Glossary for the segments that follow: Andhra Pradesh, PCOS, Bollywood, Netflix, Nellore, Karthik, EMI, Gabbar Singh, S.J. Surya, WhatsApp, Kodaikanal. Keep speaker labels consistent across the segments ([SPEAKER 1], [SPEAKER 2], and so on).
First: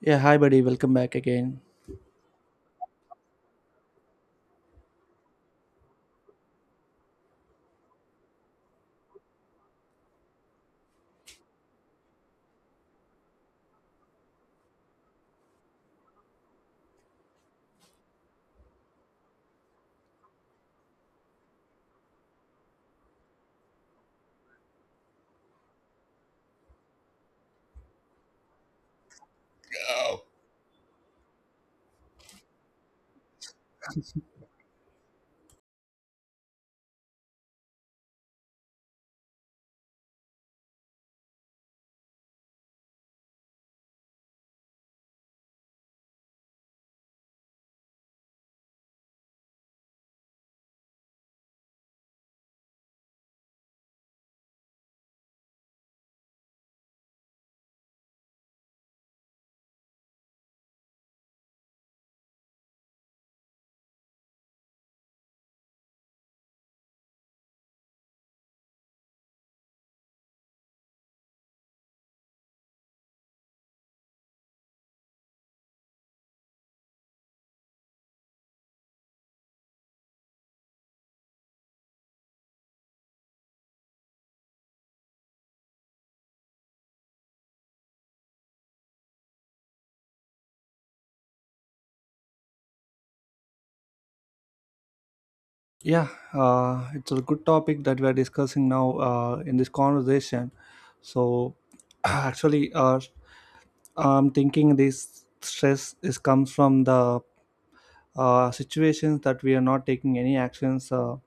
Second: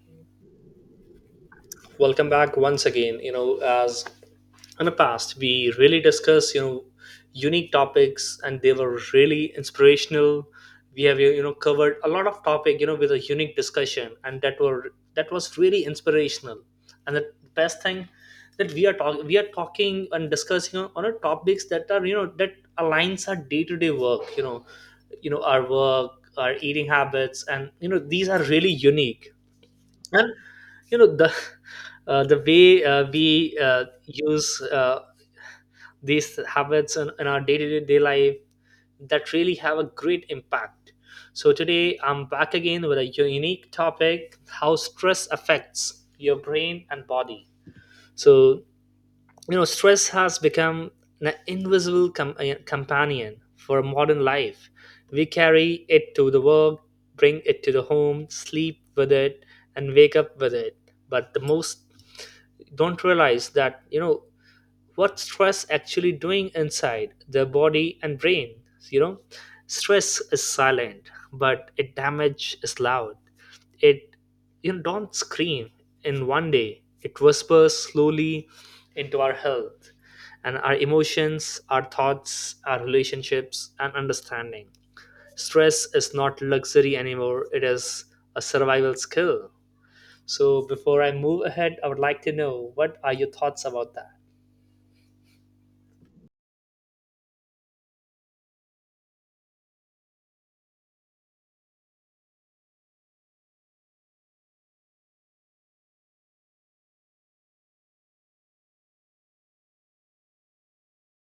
[SPEAKER 1] Yeah, hi buddy, welcome back again.
[SPEAKER 2] Welcome back once again. As in the past, we really discussed unique topics and they were really inspirational. We have covered a lot of topic with a unique discussion and that was really inspirational. And the best thing that we are talking and discussing on a topics that are that aligns our day-to-day work. Our work, our eating habits, and these are really unique. And you know the the way we use these habits in our day-to-day life, that really have a great impact. So today I'm back again with a unique topic: how stress affects your brain and body. So stress has become an invisible companion for modern life. We carry it to the work, bring it to the home, sleep with it, and wake up with it. But the most don't realize that what stress actually doing inside the body and brain. you know Stress is silent, but it damage is loud. It don't scream in 1 day, it whispers slowly into our health and our emotions, our thoughts, our relationships. And understanding stress is not luxury anymore, it is a survival skill. So before I move ahead, I would like to know what are your thoughts about that.
[SPEAKER 1] Yeah, it's a good topic that we are discussing now in this conversation. So, actually, I'm thinking this stress is comes from the situations that we are not taking any actions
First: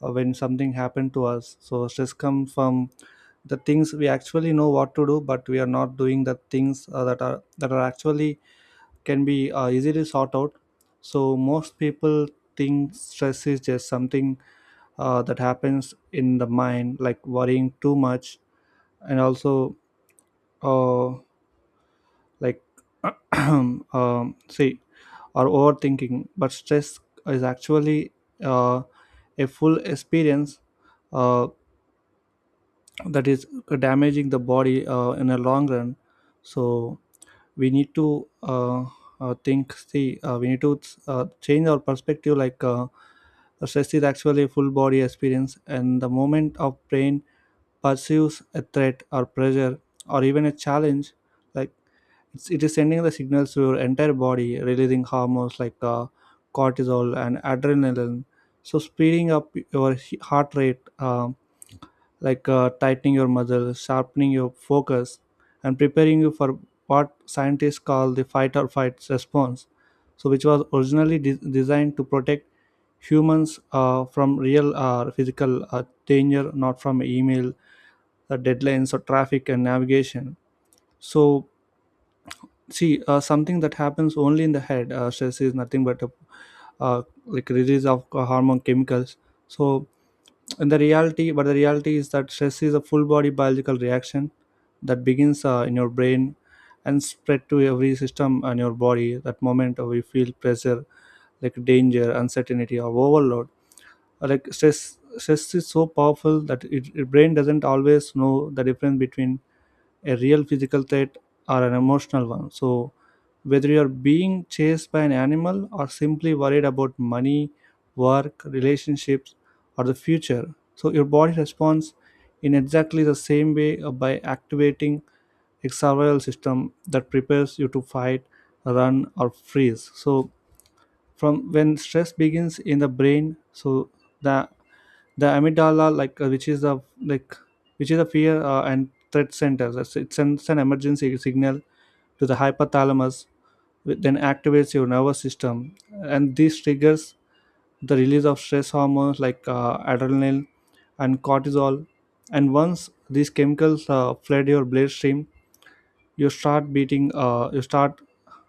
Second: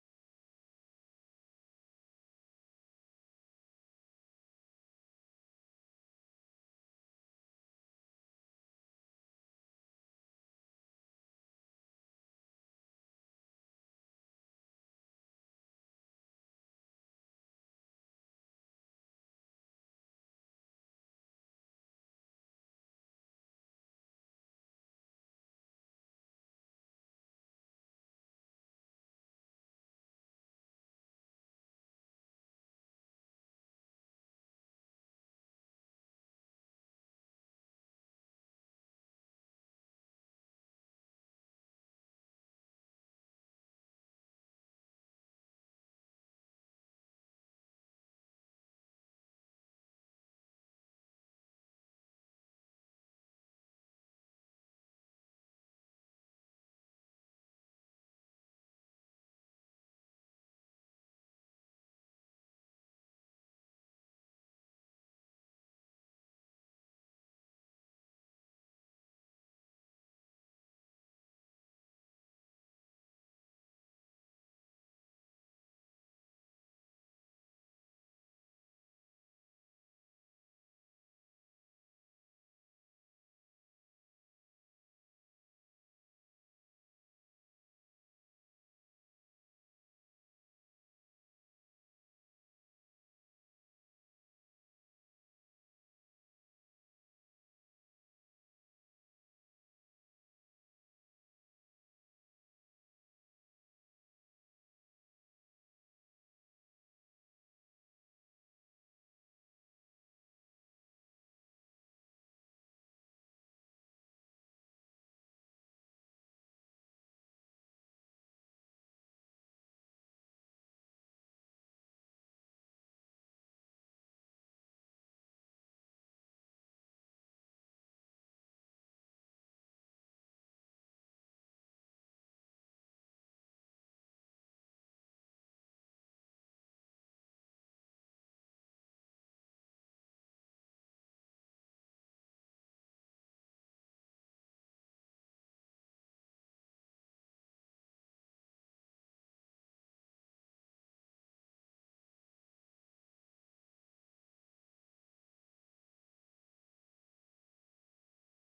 [SPEAKER 1] when something happened to us. So, stress comes from the things we actually know what to do, but we are not doing the things that are actually can be easily sought out. So most people think stress is just something that happens in the mind, like worrying too much, and also uh, like see or overthinking. But stress is actually uh, a full experience uh, that is damaging the body in a long run. So we need to think see we need to change our perspective like stress is actually a full body experience and the moment of brain perceives a threat or pressure or even a challenge like it is sending the signals to your entire body, releasing hormones like cortisol and adrenaline, so speeding up your heart rate, like tightening your muscle, sharpening your focus, and preparing you for what scientists call the fight or flight response. So, which was originally designed to protect humans from real physical danger, not from email, deadlines, or traffic and navigation. So, see, something that happens only in the head, stress is nothing but a like release of hormone chemicals. So, and the reality but the reality is that stress is a full body biological reaction that begins in your brain and spread to every system in your body that moment we feel pressure like danger, uncertainty, or overload. Like stress is so powerful that your brain doesn't always know the difference between a real physical threat or an emotional one. So, whether you're being chased by an animal or simply worried about money, work, relationships, or the future, so your body responds in exactly the same way by activating a survival system that prepares you to fight, run, or freeze. So, from when stress begins in the brain, so the the amygdala, like which is the like which is a fear and threat center. It sends an emergency signal to the hypothalamus, which then activates your nervous system, and this triggers the release of stress hormones like adrenaline and cortisol. And once these chemicals flood your bloodstream, you start beating uh, you start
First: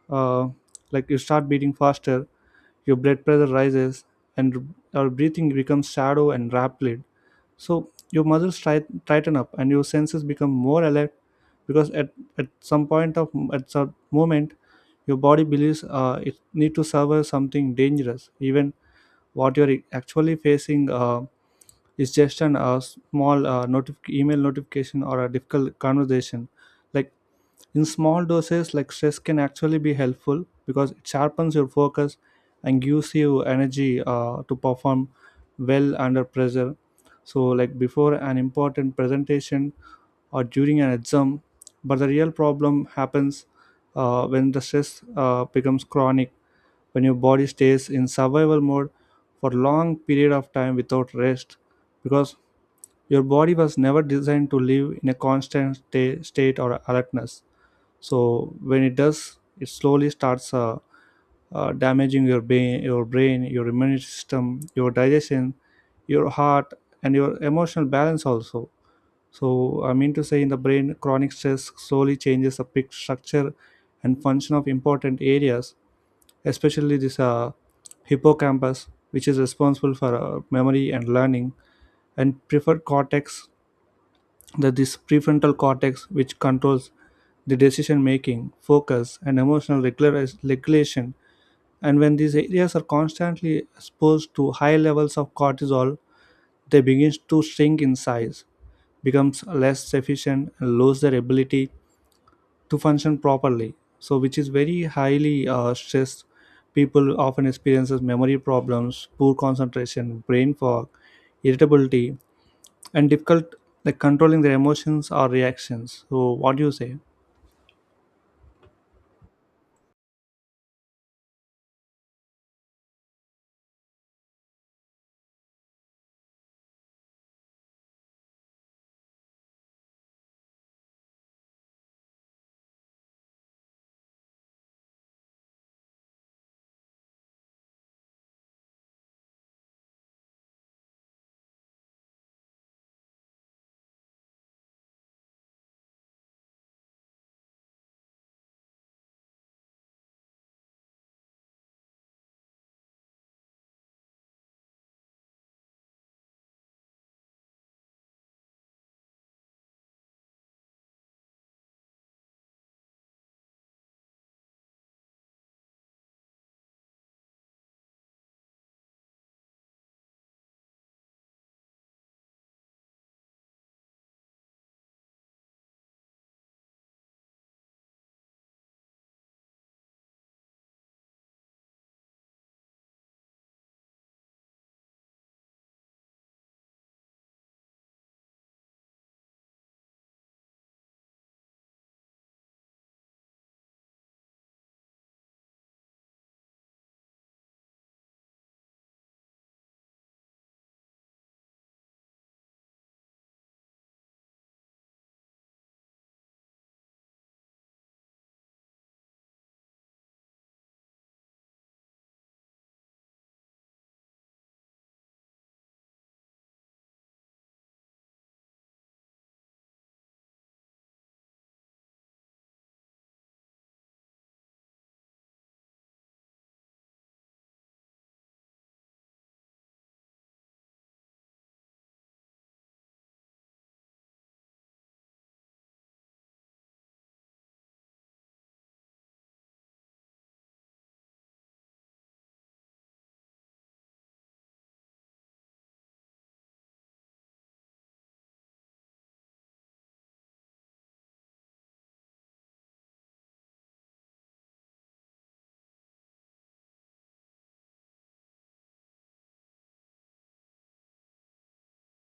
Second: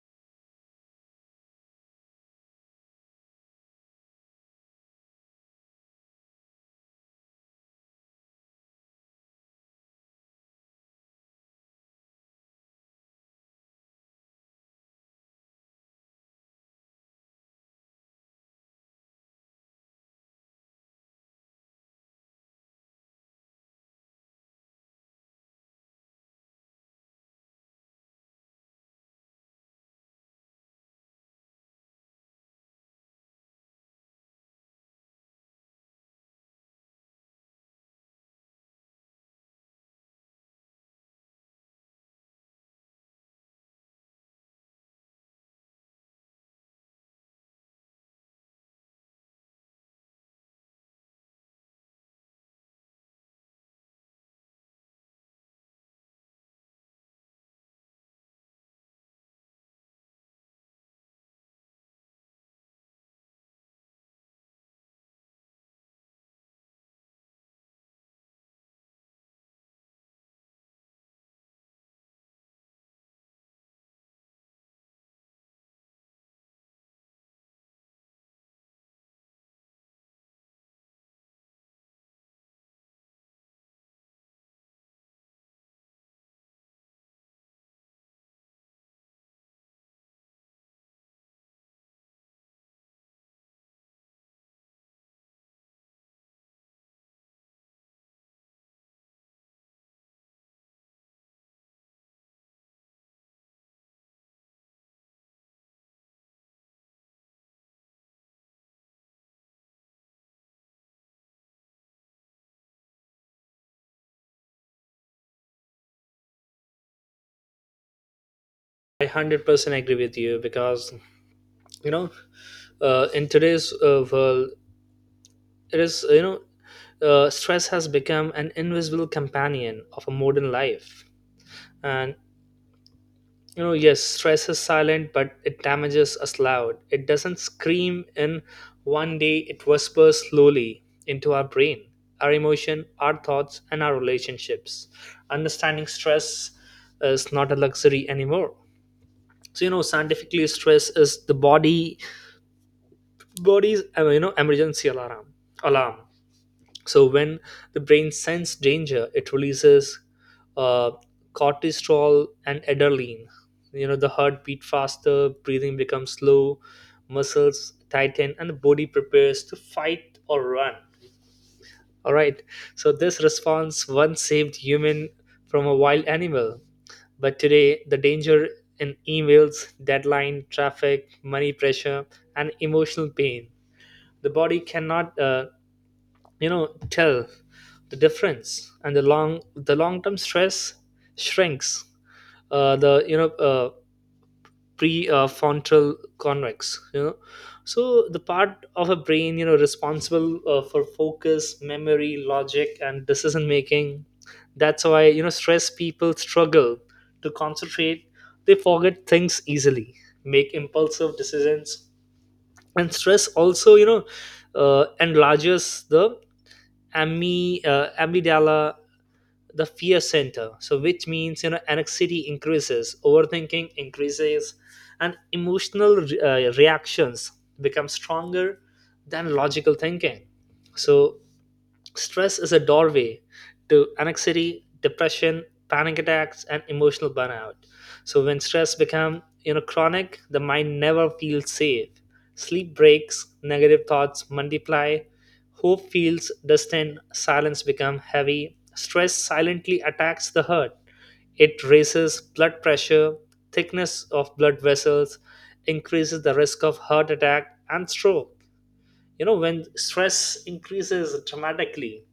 [SPEAKER 1] uh, you start beating faster, your blood pressure rises, and your breathing becomes shallow and rapid. So your tighten up and your senses become more alert because at some moment your body believes it need to survive something dangerous, even what you're actually facing is just an small email notification or a difficult conversation. Like, in small doses, like stress can actually be helpful because it sharpens your focus and gives you energy to perform well under pressure. So, like before an important presentation or during an exam, but the real problem happens when the stress becomes chronic, when your body stays in survival mode for long period of time without rest, because your body was never designed to live in a constant state or alertness. So when it does, it slowly starts damaging your brain, your immune system, your digestion, your heart, and your emotional balance also. So I mean to say, in the brain, chronic stress slowly changes the pic structure and function of important areas, especially this hippocampus, which is responsible for memory and learning, and preferred cortex, that this prefrontal cortex, which controls the decision making, focus, and emotional regulation. And when these areas are constantly exposed to high levels of cortisol, they begin to shrink in size, becomes less efficient, and lose their ability to function properly. So which is very highly stressed people often experiences memory problems, poor concentration, brain fog, irritability, and difficult like controlling their emotions or reactions. So what do you say?
[SPEAKER 2] I 100% agree with you because you know in today's world, it is, stress has become an invisible companion of a modern life. And yes, stress is silent, but it damages us loud. It doesn't scream in 1 day; it whispers slowly into our brain, our emotion, our thoughts, and our relationships. Understanding stress is not a luxury anymore. So, scientifically, stress is the body's emergency alarm. So when the brain senses danger, it releases uh, cortisol and adrenaline. The heart beat faster, breathing becomes slow, muscles tighten, and the body prepares to fight or run. All right. So this response once saved human from a wild animal, but today the danger in emails, deadline, traffic, money pressure, and emotional pain, the body cannot tell the difference. And the long term stress shrinks the prefrontal convex. So the part of a brain responsible for focus, memory, logic, and decision making. That's why stress people struggle to concentrate, they forget things easily, make impulsive decisions. And stress also enlarges the amygdala, the fear center. So, which means anxiety increases, overthinking increases, and emotional reactions become stronger than logical thinking. So, stress is a doorway to anxiety, depression, panic attacks, and emotional burnout. So when stress becomes chronic, the mind never feels safe. Sleep breaks, negative thoughts multiply, hope feels distant, silence becomes heavy. Stress silently attacks the heart. It raises blood pressure, thickness of blood vessels, increases the risk of heart attack and stroke. When stress increases dramatically,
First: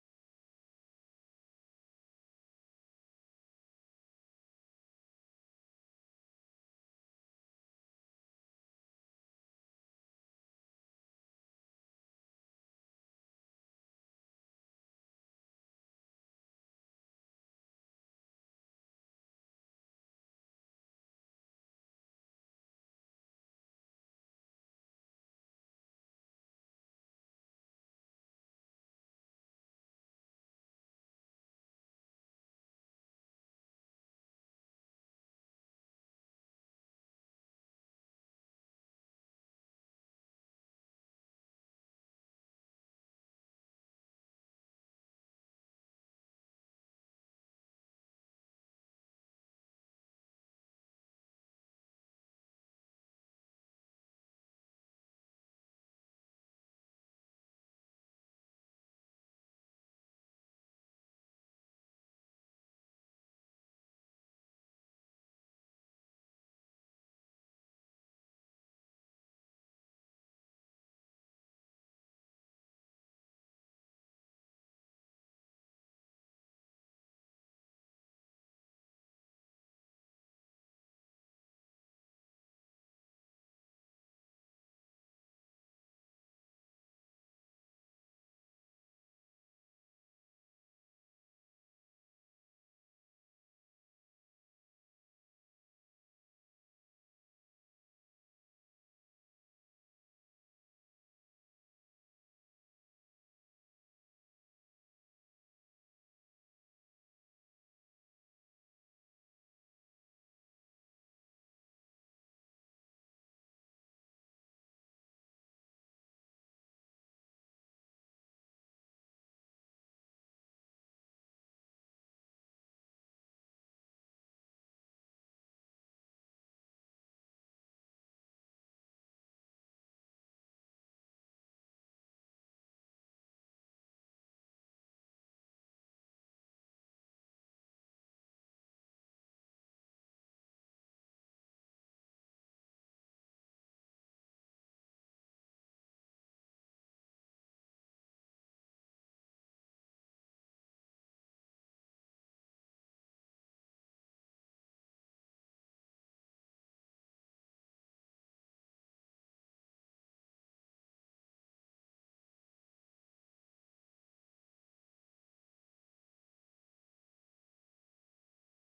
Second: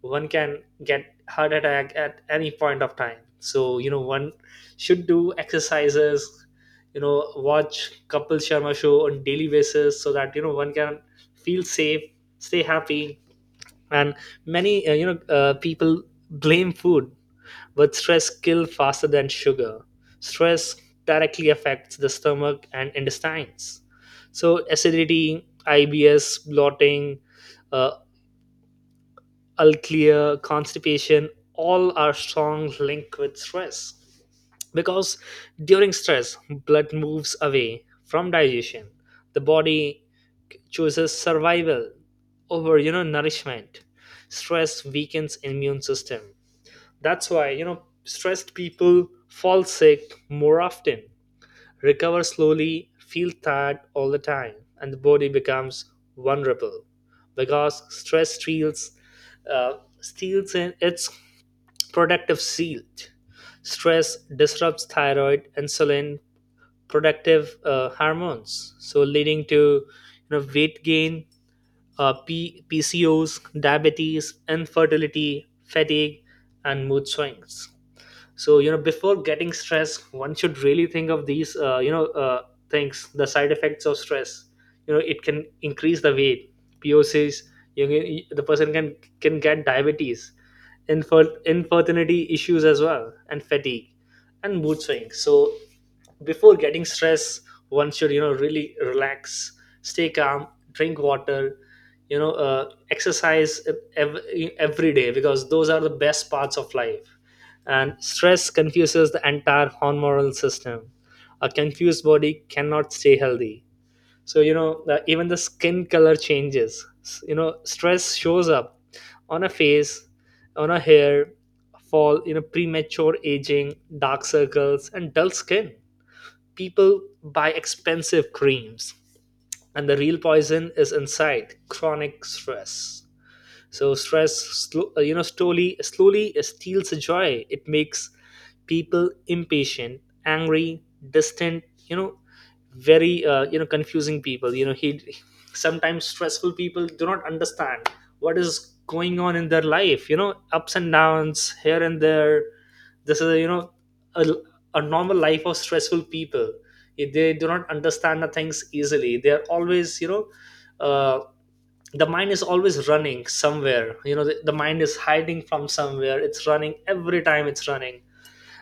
[SPEAKER 2] one can get heart attack at any point of time. So one should do exercises, watch Kapil Sharma show on daily basis so that one can feel safe, stay happy. And many people blame food, but stress kills faster than sugar. Stress directly affects the stomach and intestines. So, acidity, IBS, bloating, uh, unclear, constipation, all are strong link with stress. Because during stress, blood moves away from digestion. The body chooses survival over, nourishment. Stress weakens immune system. That's why, stressed people fall sick more often, recover slowly, feel tired all the time, and the body becomes vulnerable because stress uh, steals in its protective shield. Stress disrupts thyroid, insulin, protective hormones, so leading to weight gain, PCOS, diabetes, infertility, fatigue, and mood swings. So before getting stress one should really think of these things, the side effects of stress. It can increase the weight, pocs. The person can get diabetes, infertility issues as well, and fatigue and mood swings. So before getting stress, one should really relax, stay calm, drink water, exercise ev- every day, because those are the best parts of life. And stress confuses the entire hormonal system. A confused body cannot stay healthy. So even the skin color changes. Stress shows up on a face, on a hair fall, premature aging, dark circles, and dull skin. People buy expensive creams, and the real poison is inside chronic stress. So stress, slowly slowly steals joy. It makes people impatient, angry, distant. Very confusing people. You know, he Sometimes stressful people do not understand what is going on in their life. You know, ups and downs here and there. This is a, a normal life of stressful people. They do not understand the things easily. They are always Uh, the mind is always running somewhere. The mind is hiding from somewhere. It's running every time, it's running.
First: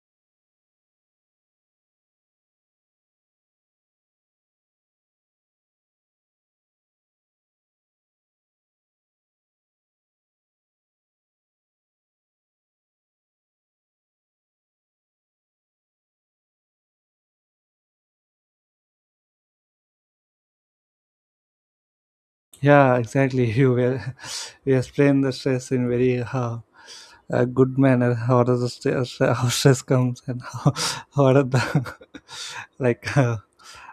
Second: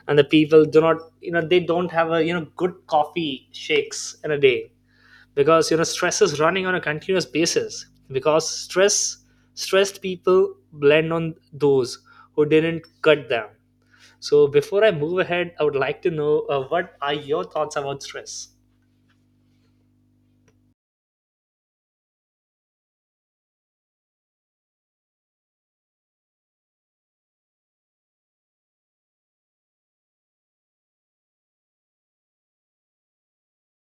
[SPEAKER 2] And the people do not they don't have a good coffee shakes in a day because stress is running on a continuous basis. Because stressed people blend on those who didn't cut them. So before I move ahead, I would like to know what are your thoughts about stress.
[SPEAKER 1] Yeah, exactly. You will you explain the stress in very a good manner. How does the stress, how stress comes and how what are the like uh,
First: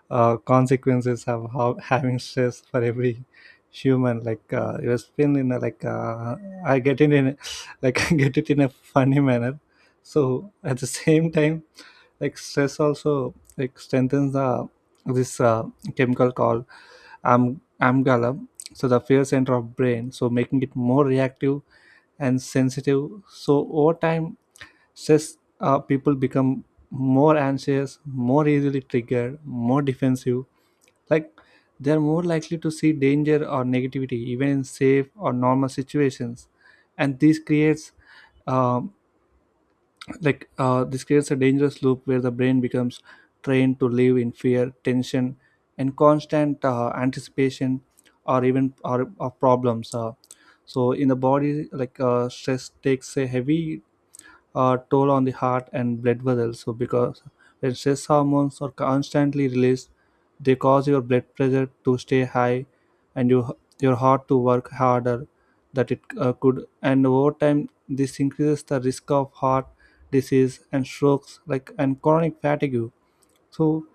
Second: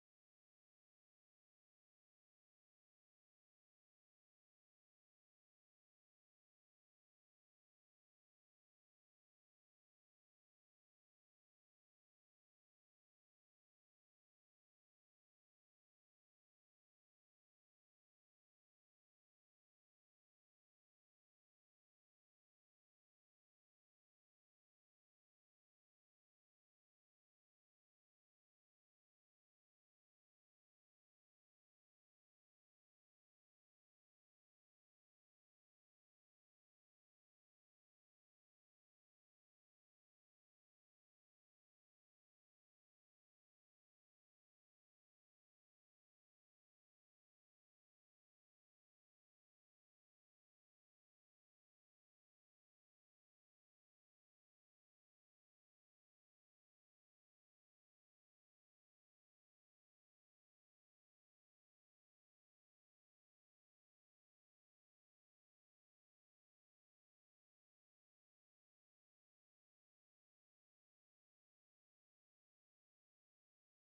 [SPEAKER 1] uh, consequences of how, having stress for every human, like you explain in a, like I get it in a, like I get it in a funny manner. So at the same time, like stress also like strengthens the this chemical called am- amygdala, so the fear center of brain, so making it more reactive and sensitive. So over time, stress people become more anxious, more easily triggered, more defensive, like they're more likely to see danger or negativity even in safe or normal situations. And this creates uh, a dangerous loop where the brain becomes trained to live in fear, tension, and constant anticipation of problems. So in the body, like stress takes a heavy toll on the heart and blood vessels. So, because when stress hormones are constantly released, they cause your blood pressure to stay high and your heart to work harder that it could. And over time, this increases the risk of heart disease and strokes, like, and chronic fatigue. So,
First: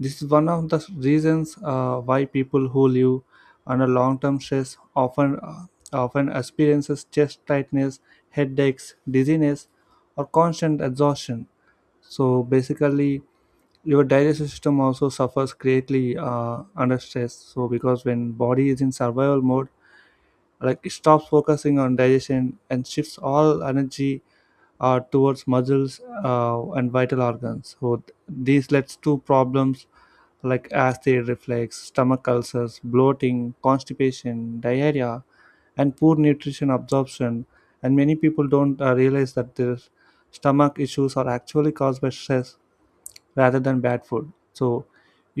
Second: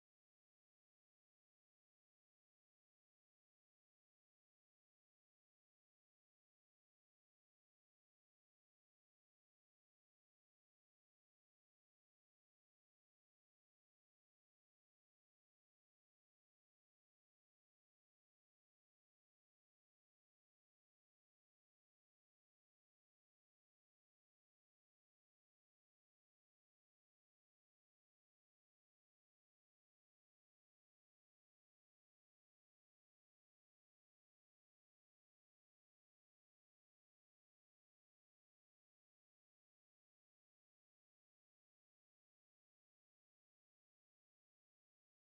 [SPEAKER 1] this is one of the reasons why people who live under long-term stress often experiences chest tightness, headaches, dizziness, or constant exhaustion. So basically, your digestive system also suffers greatly under stress. So because when body is in survival mode, like it stops focusing on digestion and shifts all energy towards muscles and vital organs. So these leads to problems like acid reflux, stomach ulcers, bloating, constipation, diarrhea, and poor nutrition absorption. And many people don't realize that their stomach issues are actually caused by stress rather than bad food. So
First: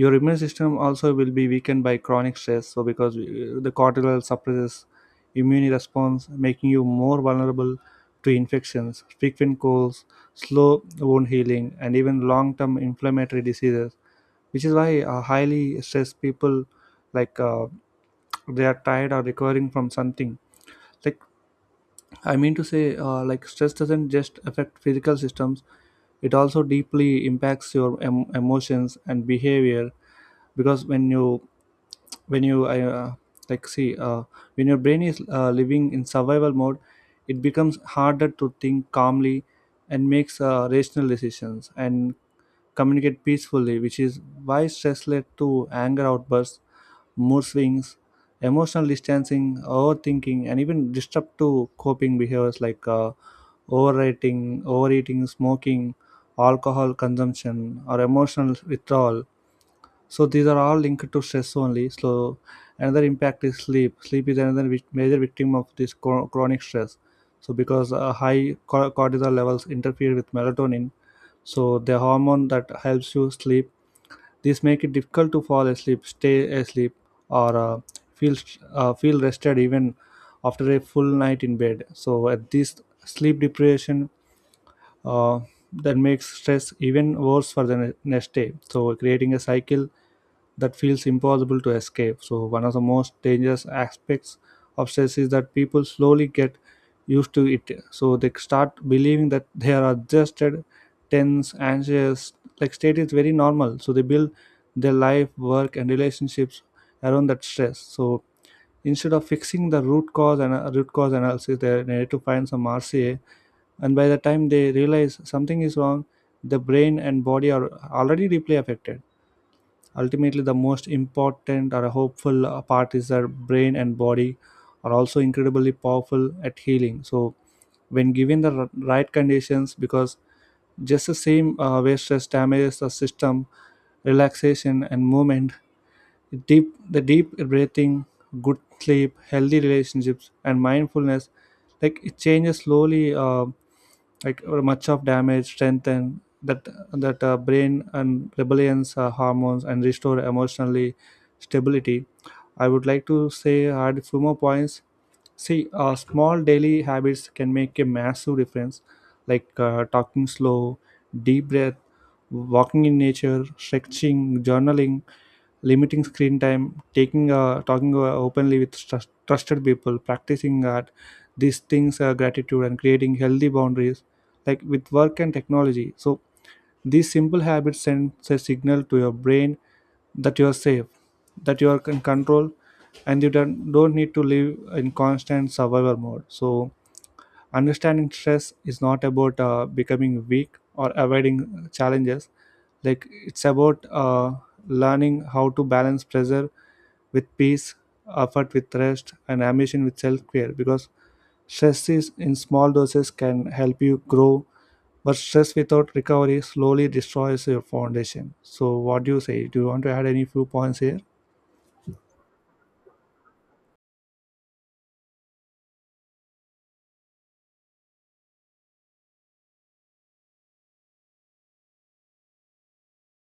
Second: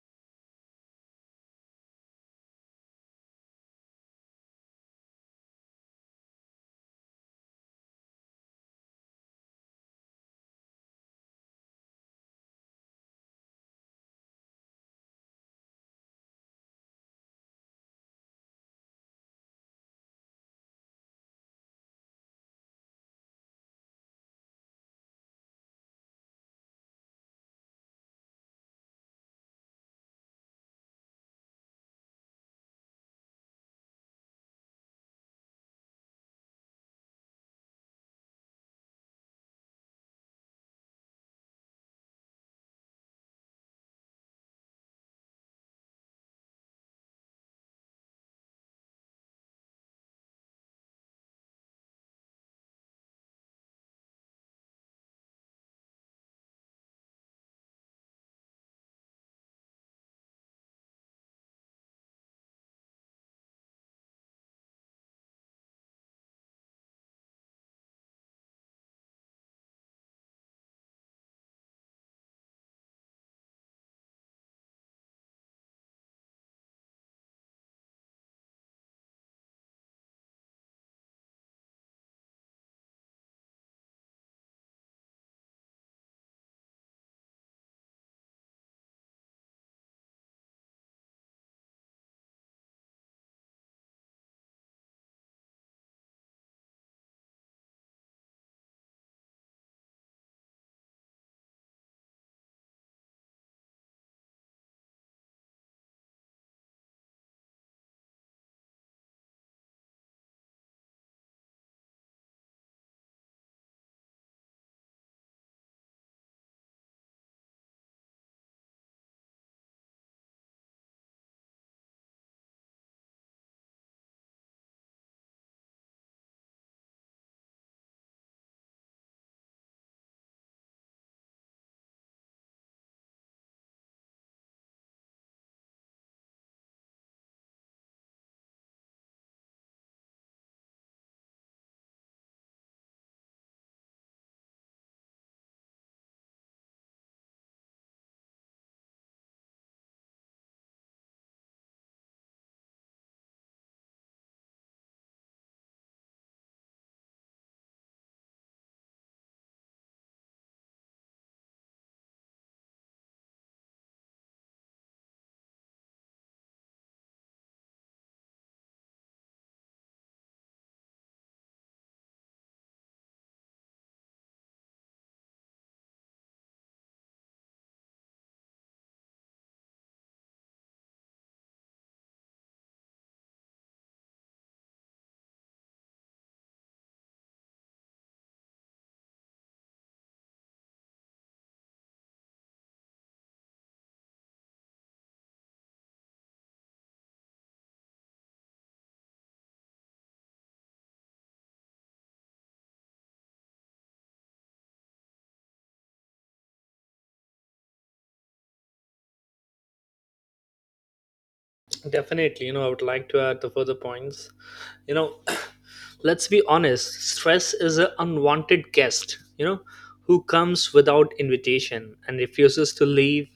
[SPEAKER 1] your immune system also will be weakened by chronic stress, so because the cortisol suppresses immune response, making you more vulnerable to infections, frequent colds, slow wound healing, and even long-term inflammatory diseases, which is why highly stressed people like they are tired or recovering from something. Like, I mean to say, like stress doesn't just affect physical systems; it also deeply impacts your emotions and behavior. Because when you uh, like see uh, when your brain is living in survival mode, it becomes harder to think calmly and makes rational decisions and communicate peacefully, which is why stress led to anger outbursts, mood swings, emotional distancing, overthinking, and even disrupt to coping behaviors like. Overeating, smoking, alcohol consumption, or emotional withdrawal. So these are all linked to stress only. So another impact is sleep. Sleep is another major victim of this chronic stress. So because high cortisol levels interfere with melatonin, so the hormone that helps you sleep. This make it difficult to fall asleep, stay asleep, or feel rested even after a full night in bed. So at this sleep deprivation uh, that makes stress even worse for the next day. So, creating a cycle that feels impossible to escape. So, one of the most dangerous aspects of stress is that people slowly get used to it. So, they start believing that they are adjusted, tense, anxious. Like, state is very normal. So, they build their life, work, and relationships around that stress. So, instead of fixing the root cause and root cause analysis, they need to find some RCA, and by the time they realize something is wrong, the brain and body are already deeply affected. Ultimately, the most important or hopeful part is that brain and body are also incredibly powerful at healing. So when given the right conditions, because just the same way stress damages the system, relaxation and movement, deep breathing, good sleep, healthy relationships, and mindfulness, like it changes slowly like or much of damage strengthen that that brain and rebellions hormones and restore emotionally stability. I would like to say add a few more points. See, small daily habits can make a massive difference, like talking slow, deep breath, walking in nature, stretching, journaling, limiting screen time, taking talking openly with trusted people, practicing art, these things gratitude and creating healthy boundaries, like with work and technology. So these simple habits send a signal to your brain that you are safe, that you are in control, and you don't need to live in constant survival mode. So understanding stress is not about becoming weak or avoiding challenges. Like it's about learning how to balance pressure with peace, effort with rest, and ambition with self-care, because stress is in small doses can help you grow, but stress without recovery slowly destroys your foundation. So what do you say, do you want to add any few points here?
[SPEAKER 2] Definitely, I would like to add the further points. you know let's be honest, stress is an unwanted guest, who comes without invitation and refuses to leave,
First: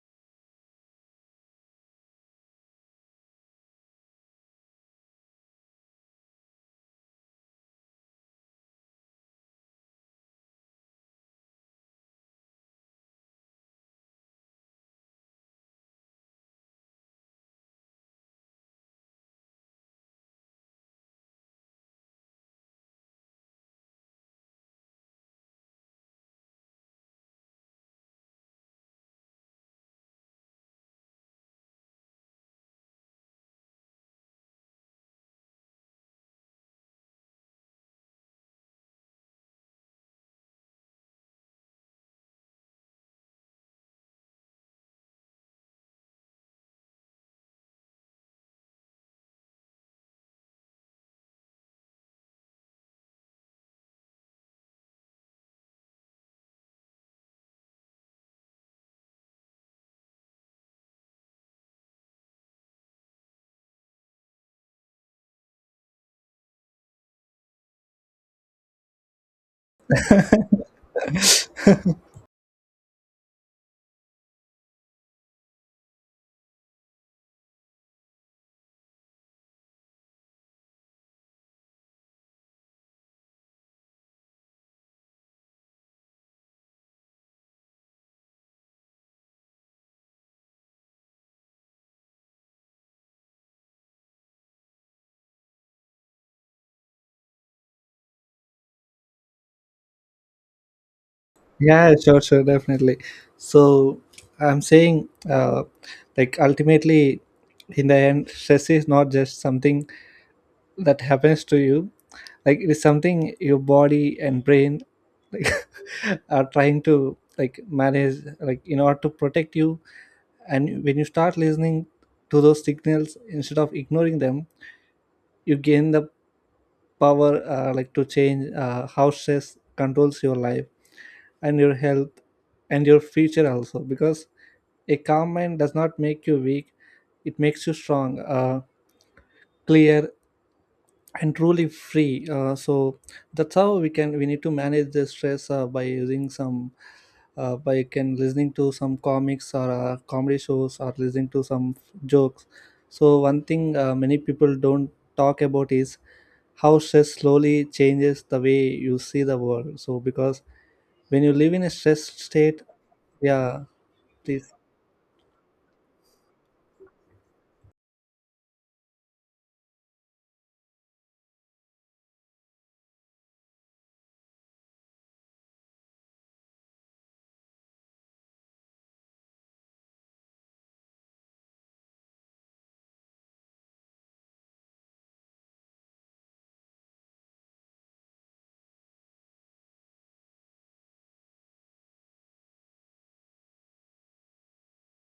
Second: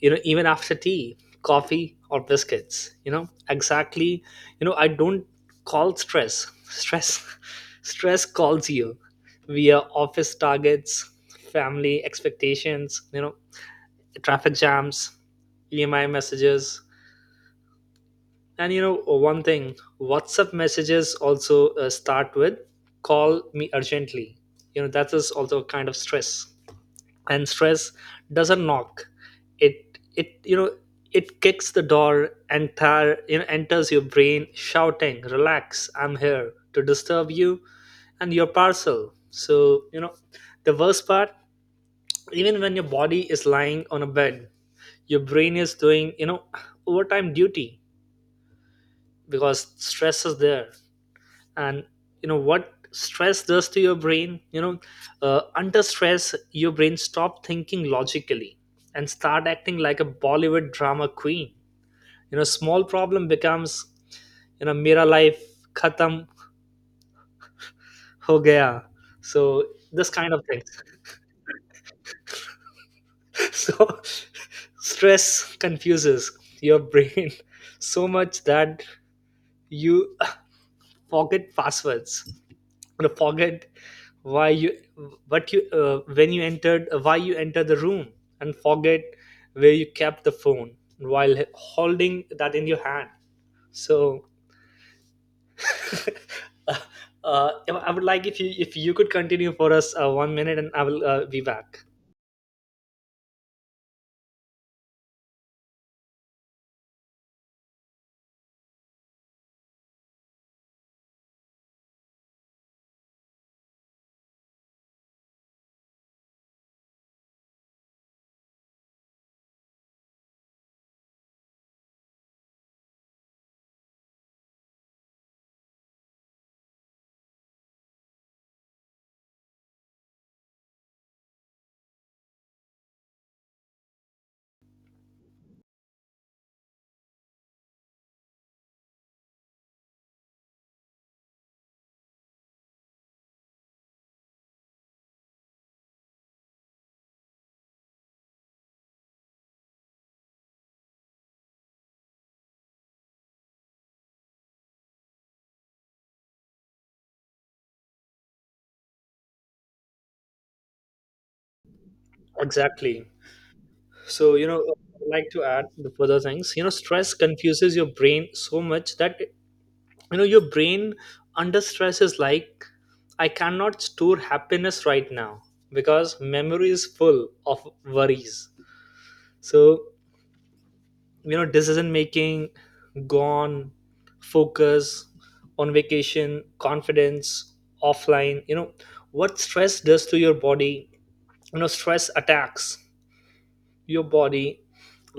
[SPEAKER 2] even after tea, coffee, or biscuits. You know exactly. I don't call stress stress. Stress calls you via office targets, family expectations, traffic jams, emi messages. And you know, one thing WhatsApp messages also start with call me urgently. You know, that is also a kind of stress. And stress doesn't knock. It, it, you know, it kicks the door and enters your brain shouting, relax, I'm here to disturb you and your parcel. So, the worst part, even when your body is lying on a bed, your brain is doing, overtime duty because stress is there. And what stress does to your brain, under stress your brain stop thinking logically and start acting like a Bollywood drama queen. Small problem becomes mera life khatam ho gaya. So this kind of thing. So stress confuses your brain so much that you forget passwords, to forget why you what you when you entered why you entered the room, and forget where you kept the phone while holding that in your hand. So uh, I would like if you could continue for us 1 minute and I will be back.
[SPEAKER 1] Yeah, sure, sure, definitely. So I'm saying, like, ultimately, in the end, stress is not just something that happens to you. Like, it is something your body and brain, like, are trying to like manage, like, in order to protect you. And when you start listening to those signals instead of ignoring them, you gain the power, like, to change how stress controls your life and your health and your future also, because a calm mind does not make you weak, it makes you strong, clear, and truly free. So that's how we can, we need to manage the stress by using some, by can listening to some comics or comedy shows or listening to some jokes. So one thing, many people don't talk about is how stress slowly changes the way you see the world. So because when you live in a stress state,
[SPEAKER 2] Exactly.
[SPEAKER 1] yeah,
[SPEAKER 2] So
[SPEAKER 1] please.
[SPEAKER 2] I would like to add the further things. Stress confuses your brain so much that your brain under stress is like, I cannot store happiness right now because memory is full of worries. So decision making gone, focus on vacation, confidence offline. What stress does to your body? Stress attacks your body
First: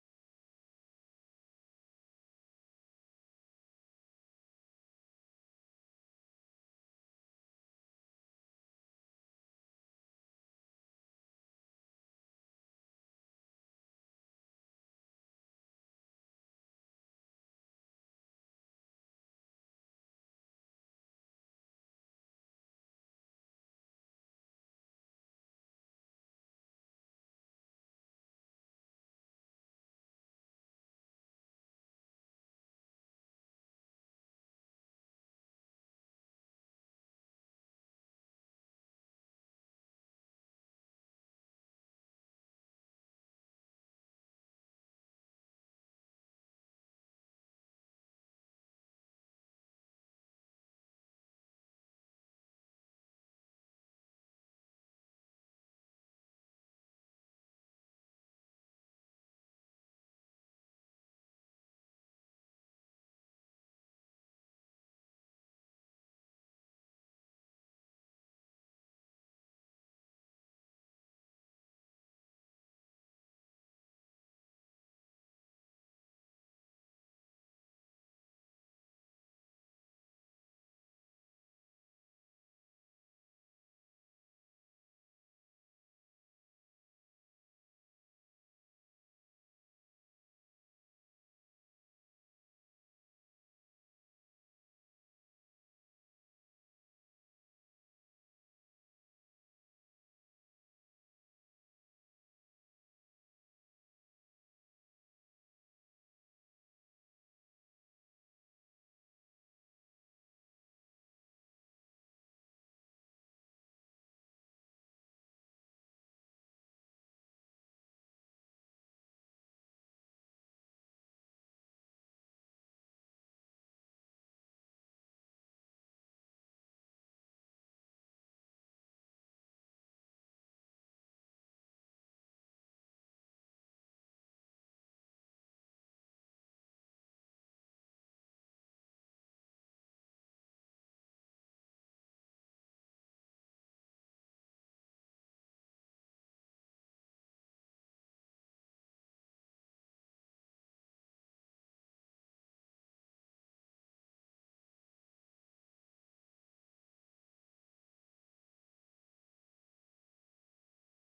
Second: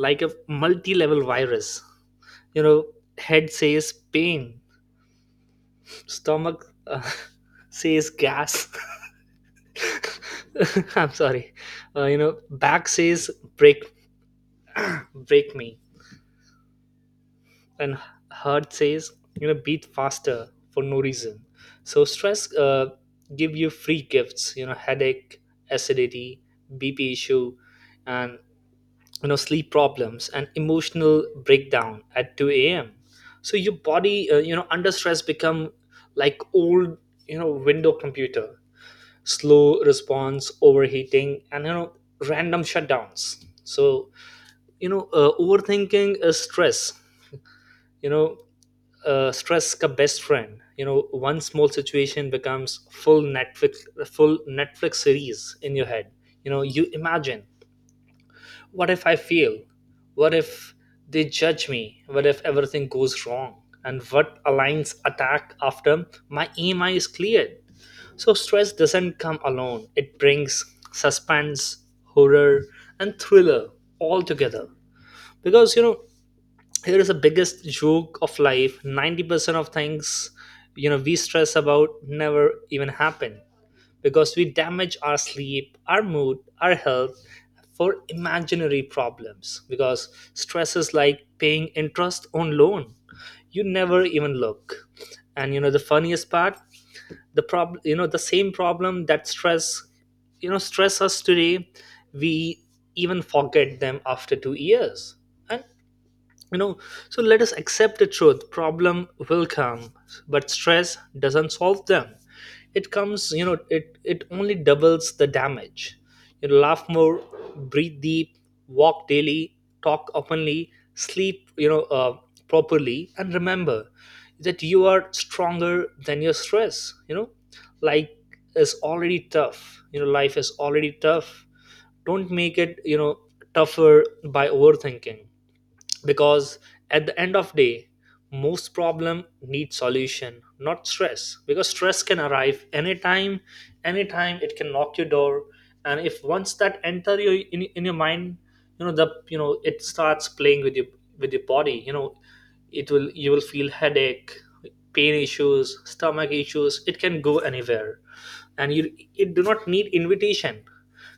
[SPEAKER 2] like a multi-level virus. you know Head says pain, stomach says gas. I'm sorry. Back says break, break me, and heart says beat faster for no reason. So stress give you free gifts. You know, headache, acidity, BP issue, and sleep problems and emotional breakdown at 2 a.m. So your body, under stress become like old window computer, slow response, overheating, and random shutdowns. So overthinking is stress, you know stress ka best friend. One small situation becomes full Netflix series in your head. You imagine, what if I fail, what if they judge me, what if everything goes wrong, and what alliance attack after my emi is cleared. So stress doesn't come alone. It brings suspense, horror, and thriller all together. Because here is the biggest joke of life. 90% of things we stress about never even happen because we damage our sleep, our mood, our health for imaginary problems because stress is like paying interest on loan you never even look. And the funniest part, the problem, the same problem that stress you know stress us today, we even forget them after 2 years. And you know so let us accept the truth: problem will come, but stress doesn't solve them. It comes, it only doubles the damage. You laugh more, breathe deep, walk daily, talk openly, sleep properly, and remember that you are stronger than your stress. You know like is already tough. Life is already tough. Don't make it tougher by overthinking, because at the end of day, most problem need solution, not stress. Because stress can arrive anytime, anytime it can knock your door. And if once that enter in your mind, you know the you know it starts playing with your body. It will, you will feel headache, pain issues, stomach issues. It can go anywhere. And you, it do not need invitation.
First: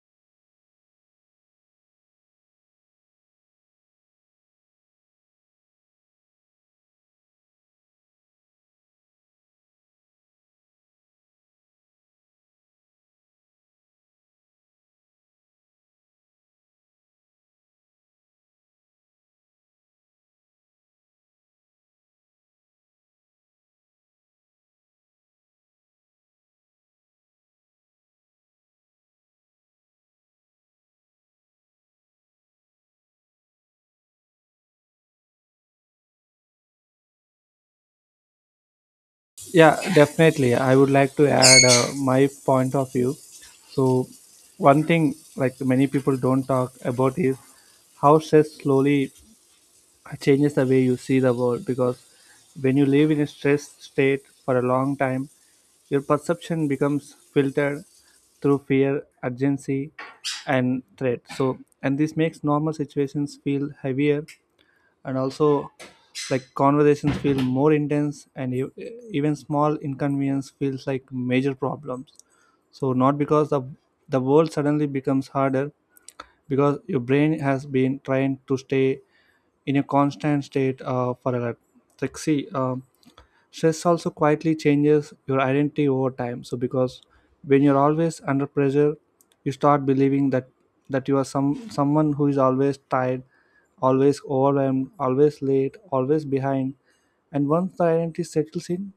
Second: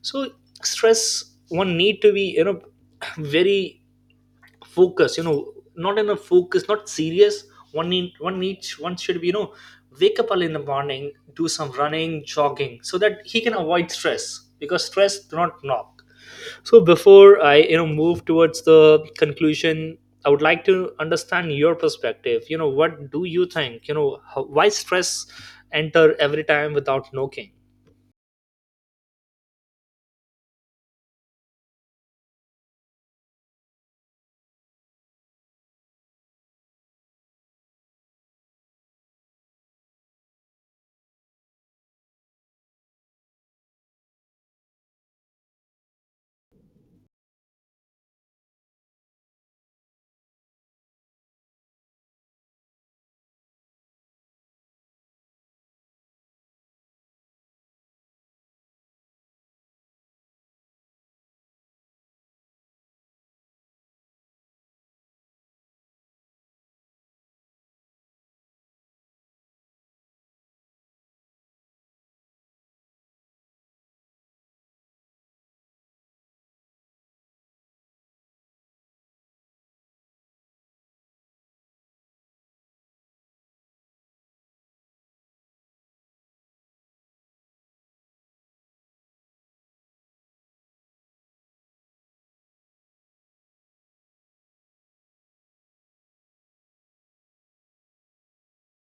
[SPEAKER 2] So stress, one need to be very focus, not in a focus, not serious. One need one each, One should be, wake up early in the morning, do some running, jogging, so that he can avoid stress, because stress do not knock. So before I move towards the conclusion, I would like to understand your perspective. What do you think, why stress enter every time without knocking?
[SPEAKER 1] Yeah, definitely. I would like to add my point of view. So, one thing like many people don't talk about is how stress slowly changes the way you see the world. Because when you live in a stress state for a long time, your perception becomes filtered through fear, urgency, and threat. So, and this makes normal situations feel heavier, and also like conversations feel more intense, and even small inconvenience feels like major problems. So not because the world suddenly becomes harder, because your brain has been trying to stay in a constant state for a, like, see, stress also quietly changes your identity over time. So because when you're always under pressure, you start believing that you are someone who is always tired, always overwhelmed, always late, always behind. And once the identity settles in,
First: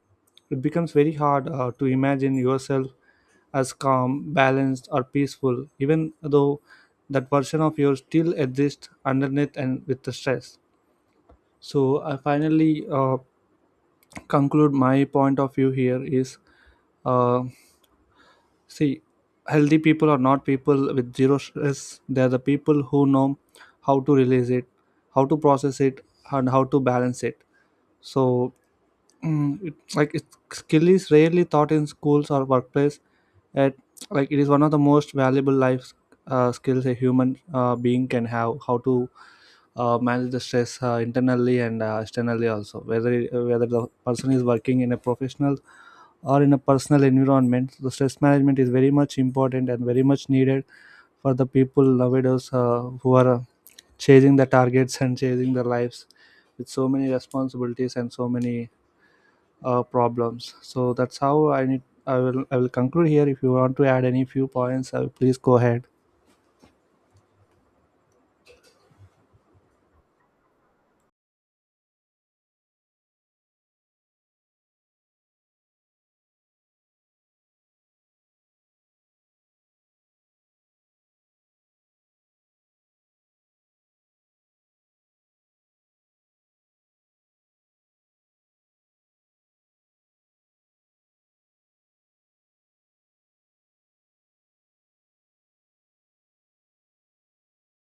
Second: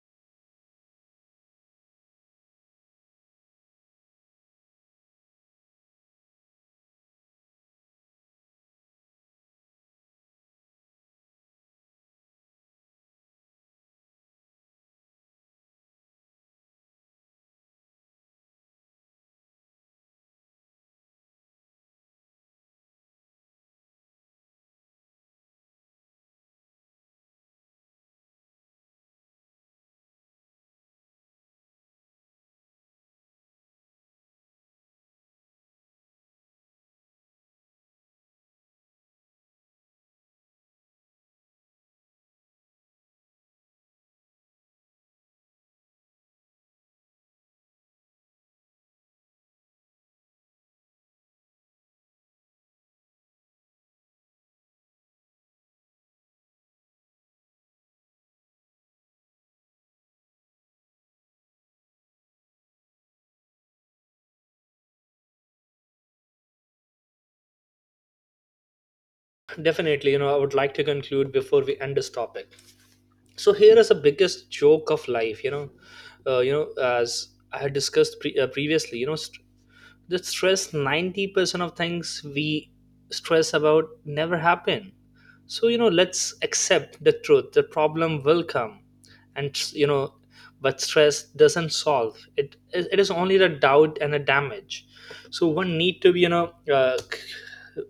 [SPEAKER 1] it becomes very hard to imagine yourself as calm, balanced, or peaceful, even though that version of yours still exists underneath and with the stress. So I finally, conclude my point of view here is, uh, see, healthy people are not people with zero stress, they are the people who know how to release it, how to process it, and how to balance it. So, mm, it, like it, skill is rarely taught in schools or workplace at, like it is one of the most valuable life skills a human being can have. How to manage the stress internally and externally also, whether the person is working in a professional or in a personal environment. So, the stress management is very much important and very much needed for the people nowadays who are chasing the targets and chasing their lives with so many responsibilities and so many problems. So that's how I will conclude here. If you want to add any few points, please go ahead.
[SPEAKER 2] Definitely, I would like to conclude before we end this topic. So here is the biggest joke of life. As I had discussed, previously, the stress, 90% of things we stress about never happen. So, let's accept the truth, the problem will come. And but stress doesn't solve it, it is only the doubt and the damage. So one need to be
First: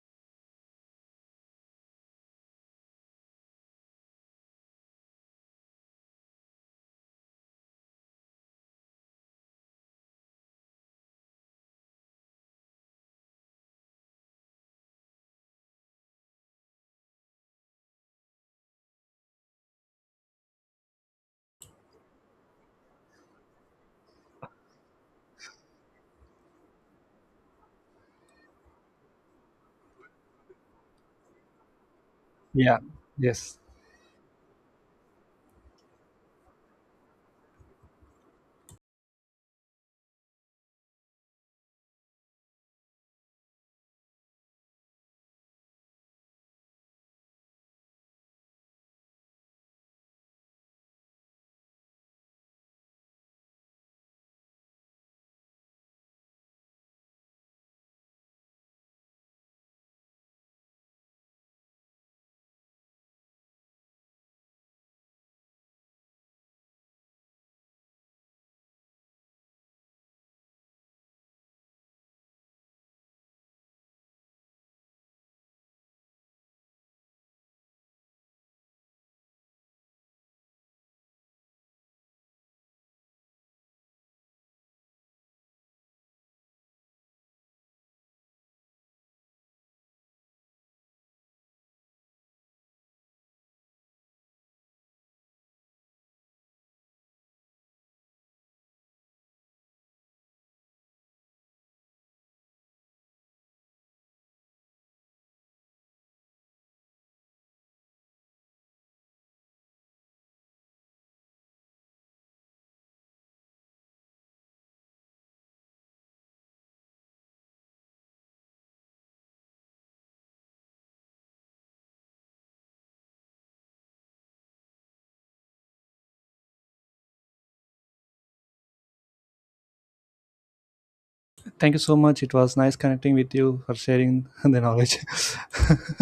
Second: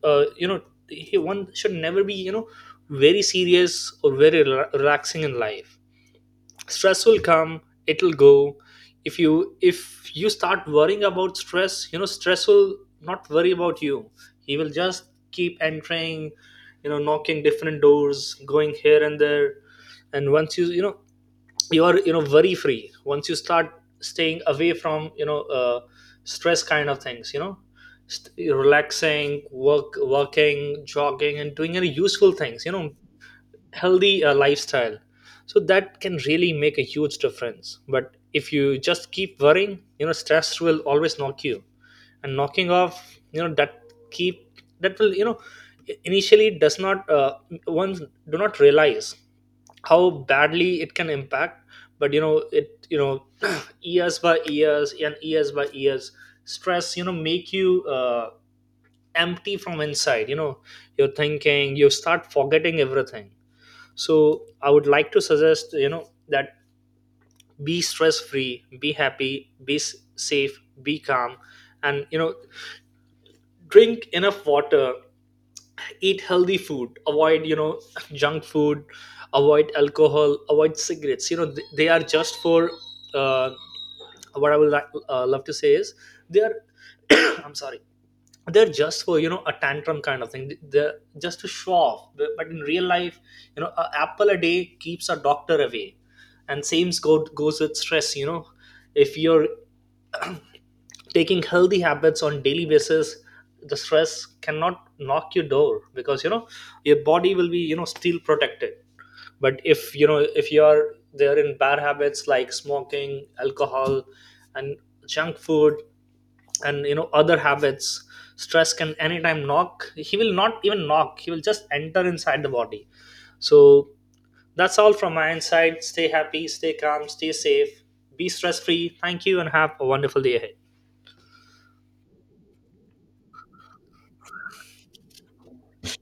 [SPEAKER 2] uh, you know one should never be, very serious or very relaxing in life. Stress will come, it'll go. If you start worrying about stress, stress will not worry about you. He will just keep entering, knocking different doors, going here and there. And once you you know you are, worry free. Once you start staying away from stress kind of things, relaxing, working, jogging, and doing any useful things,
[SPEAKER 1] Yeah. Yes.
[SPEAKER 2] healthy lifestyle, so that can really make a huge difference. But if you just keep worrying, stress will always knock you. And knocking off, you know that keep that will you know initially, does not one do not realize how badly it can impact. But you know it you know years by years and years by years, stress make you empty from inside. You're thinking, you start forgetting everything. So I would like to suggest that be stress free, be happy, be safe, be calm. And drink enough water, eat healthy food, avoid junk food, avoid alcohol, avoid cigarettes. They are just for uh, what I would love to say is, they are I'm sorry, they're just for a tantrum kind of thing. They're just to show off. But in real life, a apple a day keeps a doctor away. And same goes with stress. If you're taking healthy habits on daily basis, the stress cannot knock your door, because your body will be, still protected. But if if you're there in bad habits like smoking, alcohol, and junk food, and other habits, stress can anytime knock. He will not even knock, he will just enter inside the body. So that's all from my inside. Stay happy, stay calm, stay safe, be stress free. Thank you and have a wonderful day ahead.
[SPEAKER 1] Thank you so much, it was nice connecting with you for sharing the knowledge.